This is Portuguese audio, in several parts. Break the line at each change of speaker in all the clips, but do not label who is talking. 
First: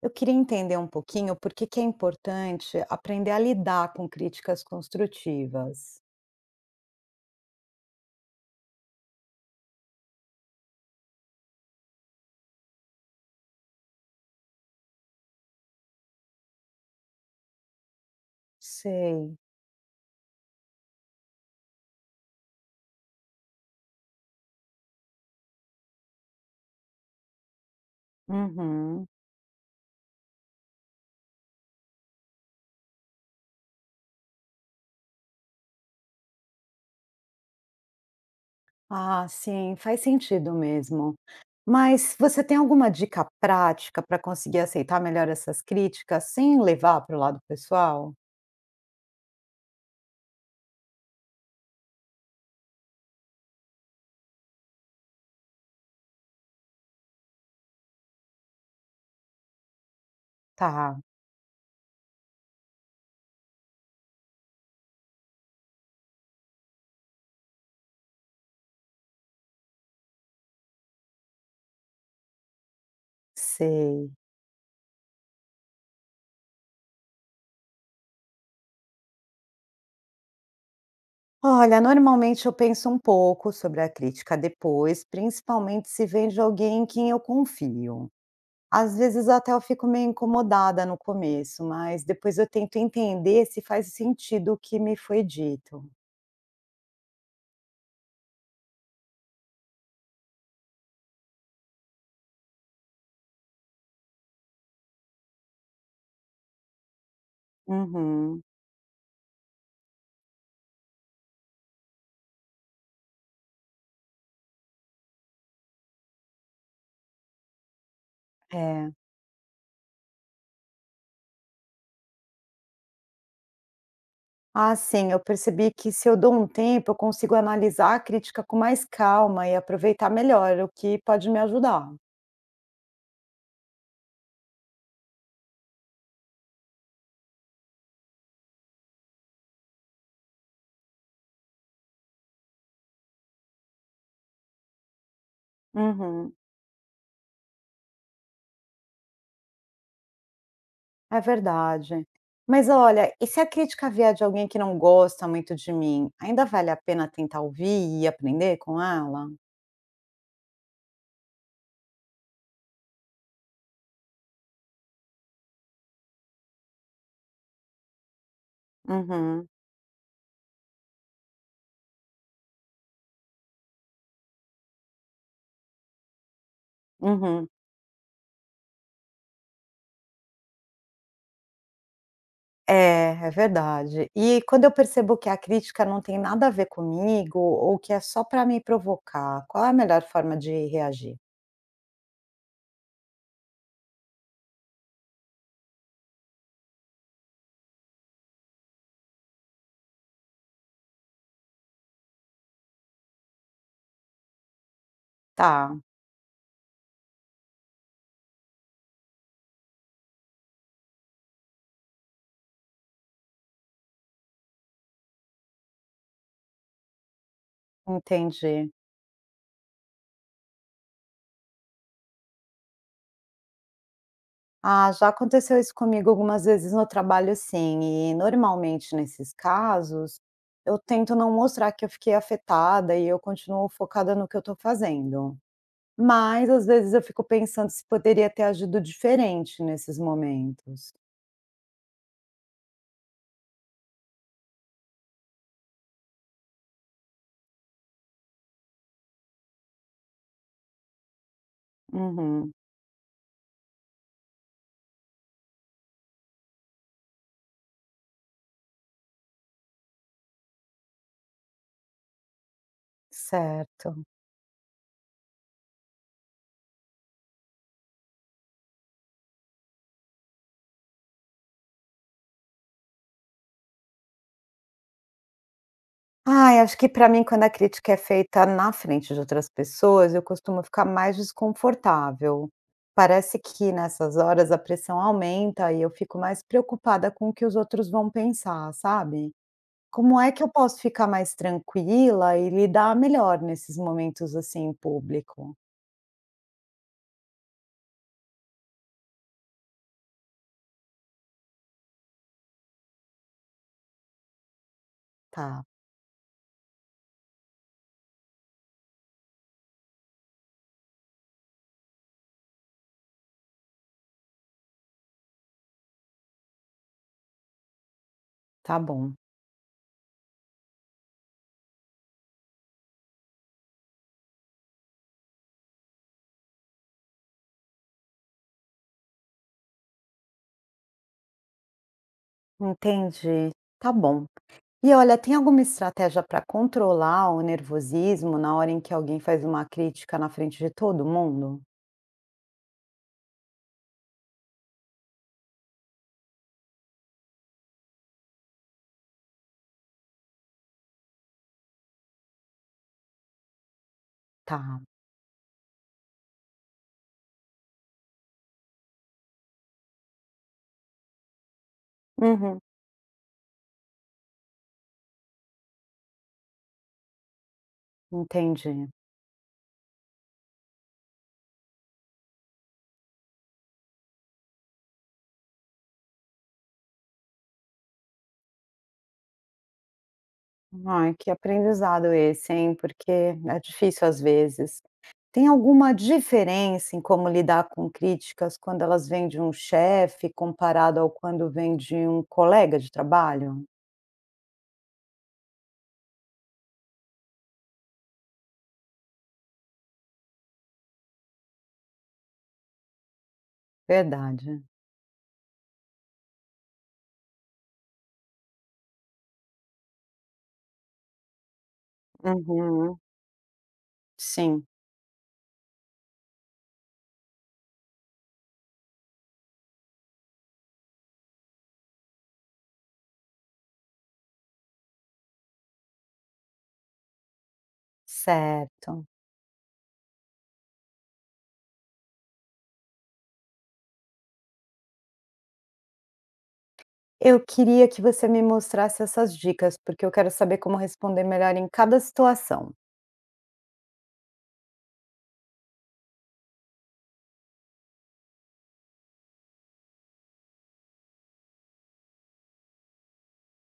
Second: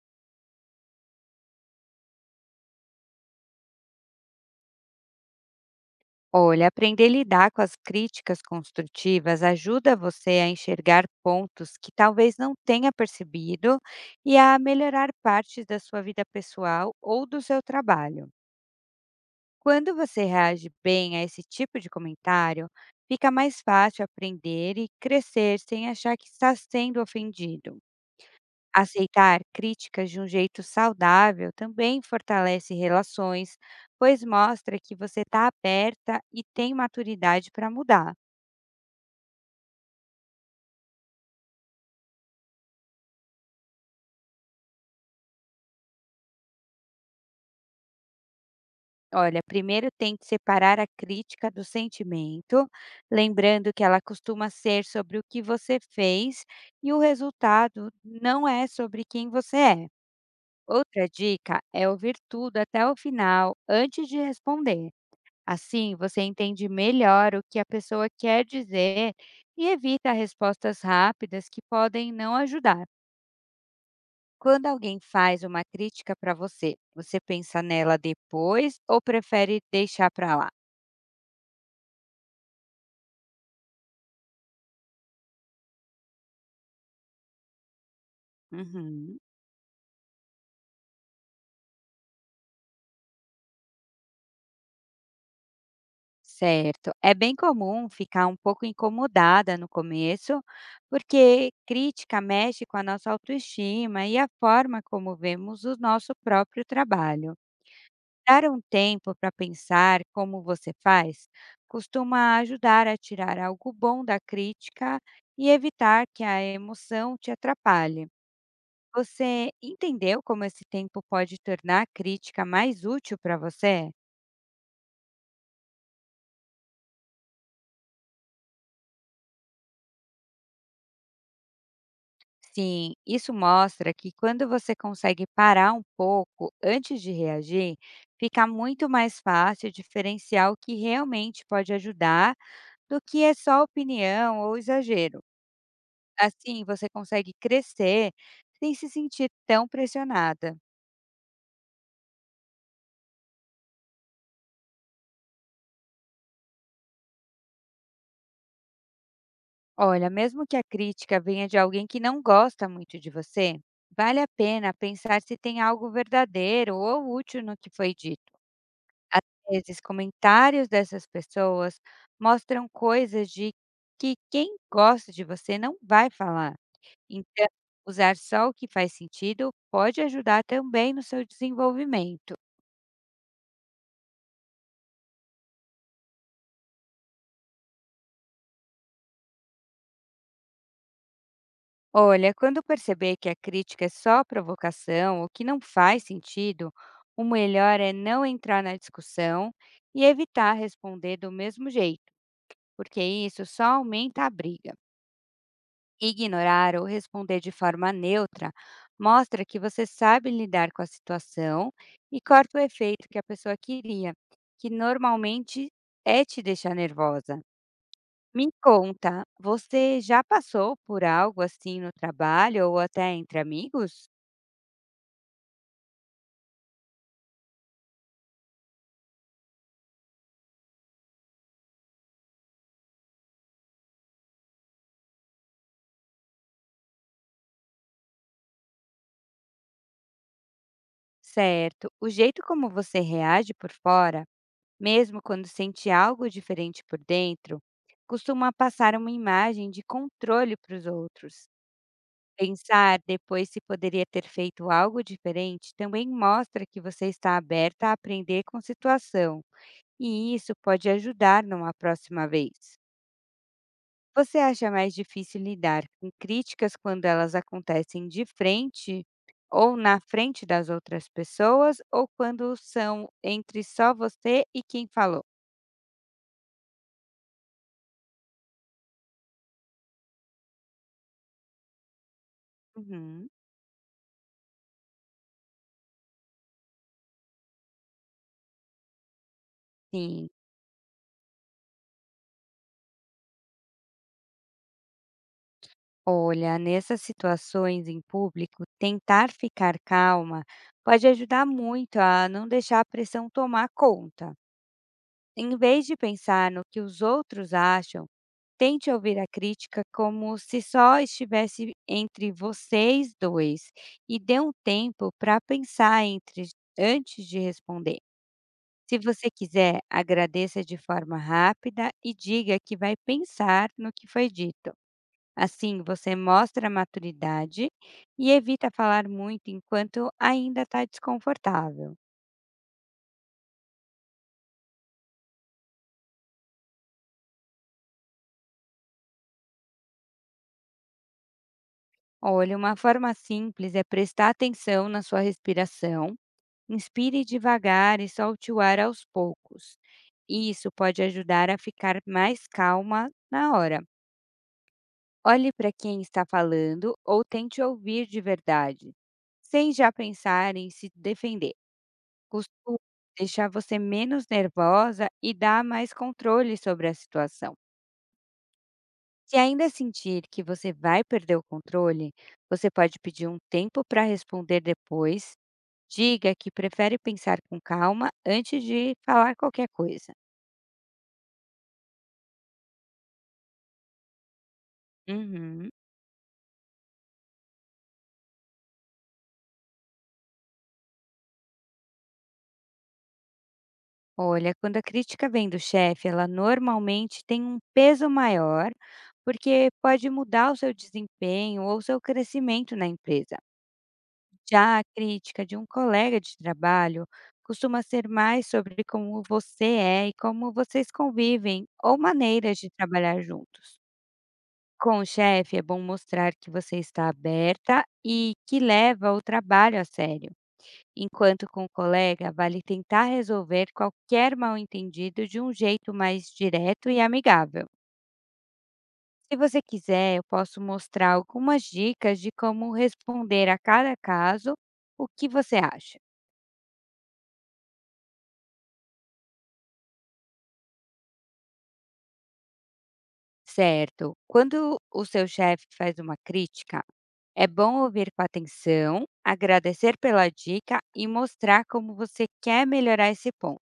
Eu queria entender um pouquinho por que é importante aprender a lidar com críticas construtivas.
Olha, aprender a lidar com as críticas construtivas ajuda você a enxergar pontos que talvez não tenha percebido e a melhorar partes da sua vida pessoal ou do seu trabalho.
Sei.
Quando você reage bem a esse tipo de comentário, fica mais fácil aprender e crescer sem achar que está sendo ofendido.
Uhum.
Aceitar críticas de um jeito saudável também fortalece relações, pois mostra que você está aberta e tem maturidade para mudar.
Ah, sim, faz sentido mesmo. Mas você tem alguma dica prática para conseguir aceitar melhor essas críticas sem levar para o lado pessoal?
Olha, primeiro tente separar a crítica do sentimento, lembrando que ela costuma ser sobre o que você fez e o resultado não é sobre quem você é.
Tá,
Outra dica é ouvir tudo até o final antes de responder. Assim, você entende melhor o que a pessoa quer dizer e evita respostas rápidas que podem não ajudar.
sei.
Quando alguém faz uma crítica para você, você pensa nela depois ou prefere deixar para lá?
Olha, normalmente eu penso um pouco sobre a crítica depois, principalmente se vem de alguém em quem eu confio. Às
Uhum.
vezes até eu fico meio incomodada no começo, mas depois eu tento entender se faz sentido o que me foi dito.
Certo. É bem comum ficar um pouco incomodada no começo, porque crítica mexe com a nossa autoestima e a forma como vemos o nosso próprio trabalho.
Uhum,
Dar um tempo para pensar como você faz costuma ajudar a tirar algo bom da crítica e evitar que a emoção te atrapalhe.
é.
Você entendeu como esse tempo pode tornar a crítica mais útil para você?
Ah, sim, eu percebi que se eu dou um tempo, eu consigo analisar a crítica com mais calma e aproveitar melhor, o que pode me ajudar.
Sim, isso mostra que quando você consegue parar um pouco antes de reagir, fica muito mais fácil diferenciar o que realmente pode ajudar do que é só opinião ou exagero.
Uhum,
Assim você consegue crescer sem se sentir tão pressionada.
é verdade. Mas olha, e se a crítica vier de alguém que não gosta muito de mim, ainda vale a pena tentar ouvir e aprender com ela?
Olha, mesmo que a crítica venha de alguém que não gosta muito de você, vale a pena pensar se tem algo verdadeiro ou útil no que foi dito. Às
Uhum,
vezes, comentários dessas pessoas mostram coisas de que quem gosta de você não vai falar. Então,
uhum.
usar só o que faz sentido pode ajudar também no seu desenvolvimento.
É, é verdade. E quando eu percebo que a crítica não tem nada a ver comigo ou que é só para me provocar, qual é a melhor forma de reagir?
Olha, quando perceber que a crítica é só provocação ou que não faz sentido, o melhor é não entrar na discussão e evitar responder do mesmo jeito, porque isso só aumenta a briga.
Tá,
Ignorar ou responder de forma neutra mostra que você sabe lidar com a situação e corta o efeito que a pessoa queria, que normalmente é te deixar nervosa. Me
entendi.
conta, você já passou por algo assim no trabalho ou até entre amigos?
Ah, já aconteceu isso comigo algumas vezes no trabalho, sim. E normalmente nesses casos, eu tento não mostrar que eu fiquei afetada e eu continuo focada no que eu estou fazendo. Mas às vezes eu fico pensando se poderia ter agido diferente nesses momentos.
Certo. O jeito como você reage por fora, mesmo quando sente algo diferente por dentro, costuma passar uma imagem de controle para os outros.
Uhum,
Pensar depois se poderia ter feito algo diferente também mostra que você está aberta a aprender com a situação, e isso pode ajudar numa próxima vez.
certo.
Você acha mais difícil lidar com críticas quando elas acontecem de frente ou na frente das outras pessoas ou quando são entre só você e quem falou?
Ai, acho que para mim quando a crítica é feita na frente de outras pessoas, eu costumo ficar mais desconfortável.
Uhum,
Parece que nessas horas a pressão aumenta e eu fico mais preocupada com o que os outros vão pensar, sabe? Como
sim.
é que eu posso ficar mais tranquila e lidar melhor nesses momentos assim em público?
Olha, nessas situações em público, tentar ficar calma pode ajudar muito a não deixar a pressão tomar conta. Em
Tá,
vez de pensar no que os outros acham, tente ouvir a crítica como se só estivesse entre vocês dois e dê um tempo para pensar entre antes de responder.
tá
Se
bom.
você quiser, agradeça de forma rápida e diga que vai pensar no que foi dito. Assim, você mostra maturidade e evita falar muito enquanto ainda está desconfortável.
Entendi. Tá bom. E olha, tem alguma estratégia para controlar o nervosismo na hora em que alguém faz uma crítica na frente de todo mundo?
Olha, uma forma simples é prestar atenção na sua respiração. Inspire devagar e solte o ar aos poucos. Isso pode ajudar a ficar mais calma na hora.
Tá.
Olhe para quem está falando ou tente ouvir de verdade, sem já pensar em se defender.
Uhum,
Costuma deixar você menos nervosa e dar mais controle sobre a situação.
entendi.
Se ainda sentir que você vai perder o controle, você pode pedir um tempo para responder depois. Diga que prefere pensar com calma antes de falar qualquer coisa.
Ai, que aprendizado esse, hein, porque é difícil às vezes. Tem
Uhum.
alguma diferença em como lidar com críticas quando elas vêm de um chefe comparado ao quando vem de um colega de trabalho?
Olha, quando a crítica vem do chefe, ela normalmente tem um peso maior, porque pode mudar o seu desempenho ou o seu crescimento na empresa.
Verdade.
Já a crítica de um colega de trabalho costuma ser mais sobre como você é e como vocês convivem ou maneiras de
Uhum,
trabalhar juntos.
sim,
Com o chefe, é bom mostrar que você está aberta e que leva o trabalho a sério, enquanto com o colega, vale tentar resolver qualquer mal-entendido de um jeito mais direto e amigável.
certo.
Se você quiser, eu posso mostrar algumas dicas de como responder a cada caso. O que você acha?
Eu queria que você me mostrasse essas dicas, porque eu quero saber como responder melhor em cada situação.
Certo. Quando o seu chefe faz uma crítica, é bom ouvir com atenção, agradecer pela dica e mostrar como você quer melhorar esse ponto.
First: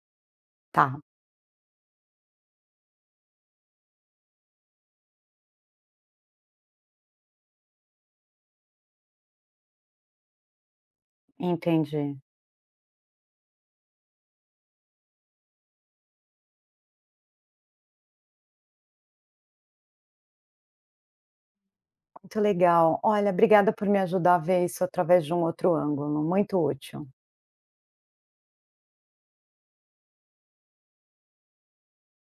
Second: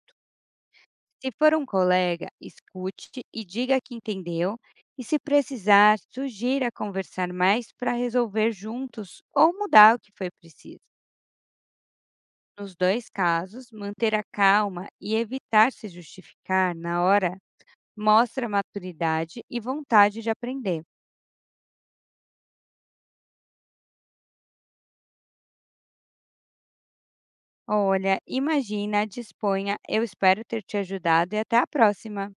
Tá,
Se for um colega, escute e diga que entendeu, e se precisar, sugira conversar mais para resolver juntos ou mudar o que foi preciso.
entendi.
Nos dois casos, manter a calma e evitar se justificar na hora mostra maturidade e vontade de aprender.
Muito legal. Olha, obrigada por me ajudar a ver isso através de um outro ângulo, muito útil.
Olha, imagina, disponha, eu espero ter te ajudado e até a próxima!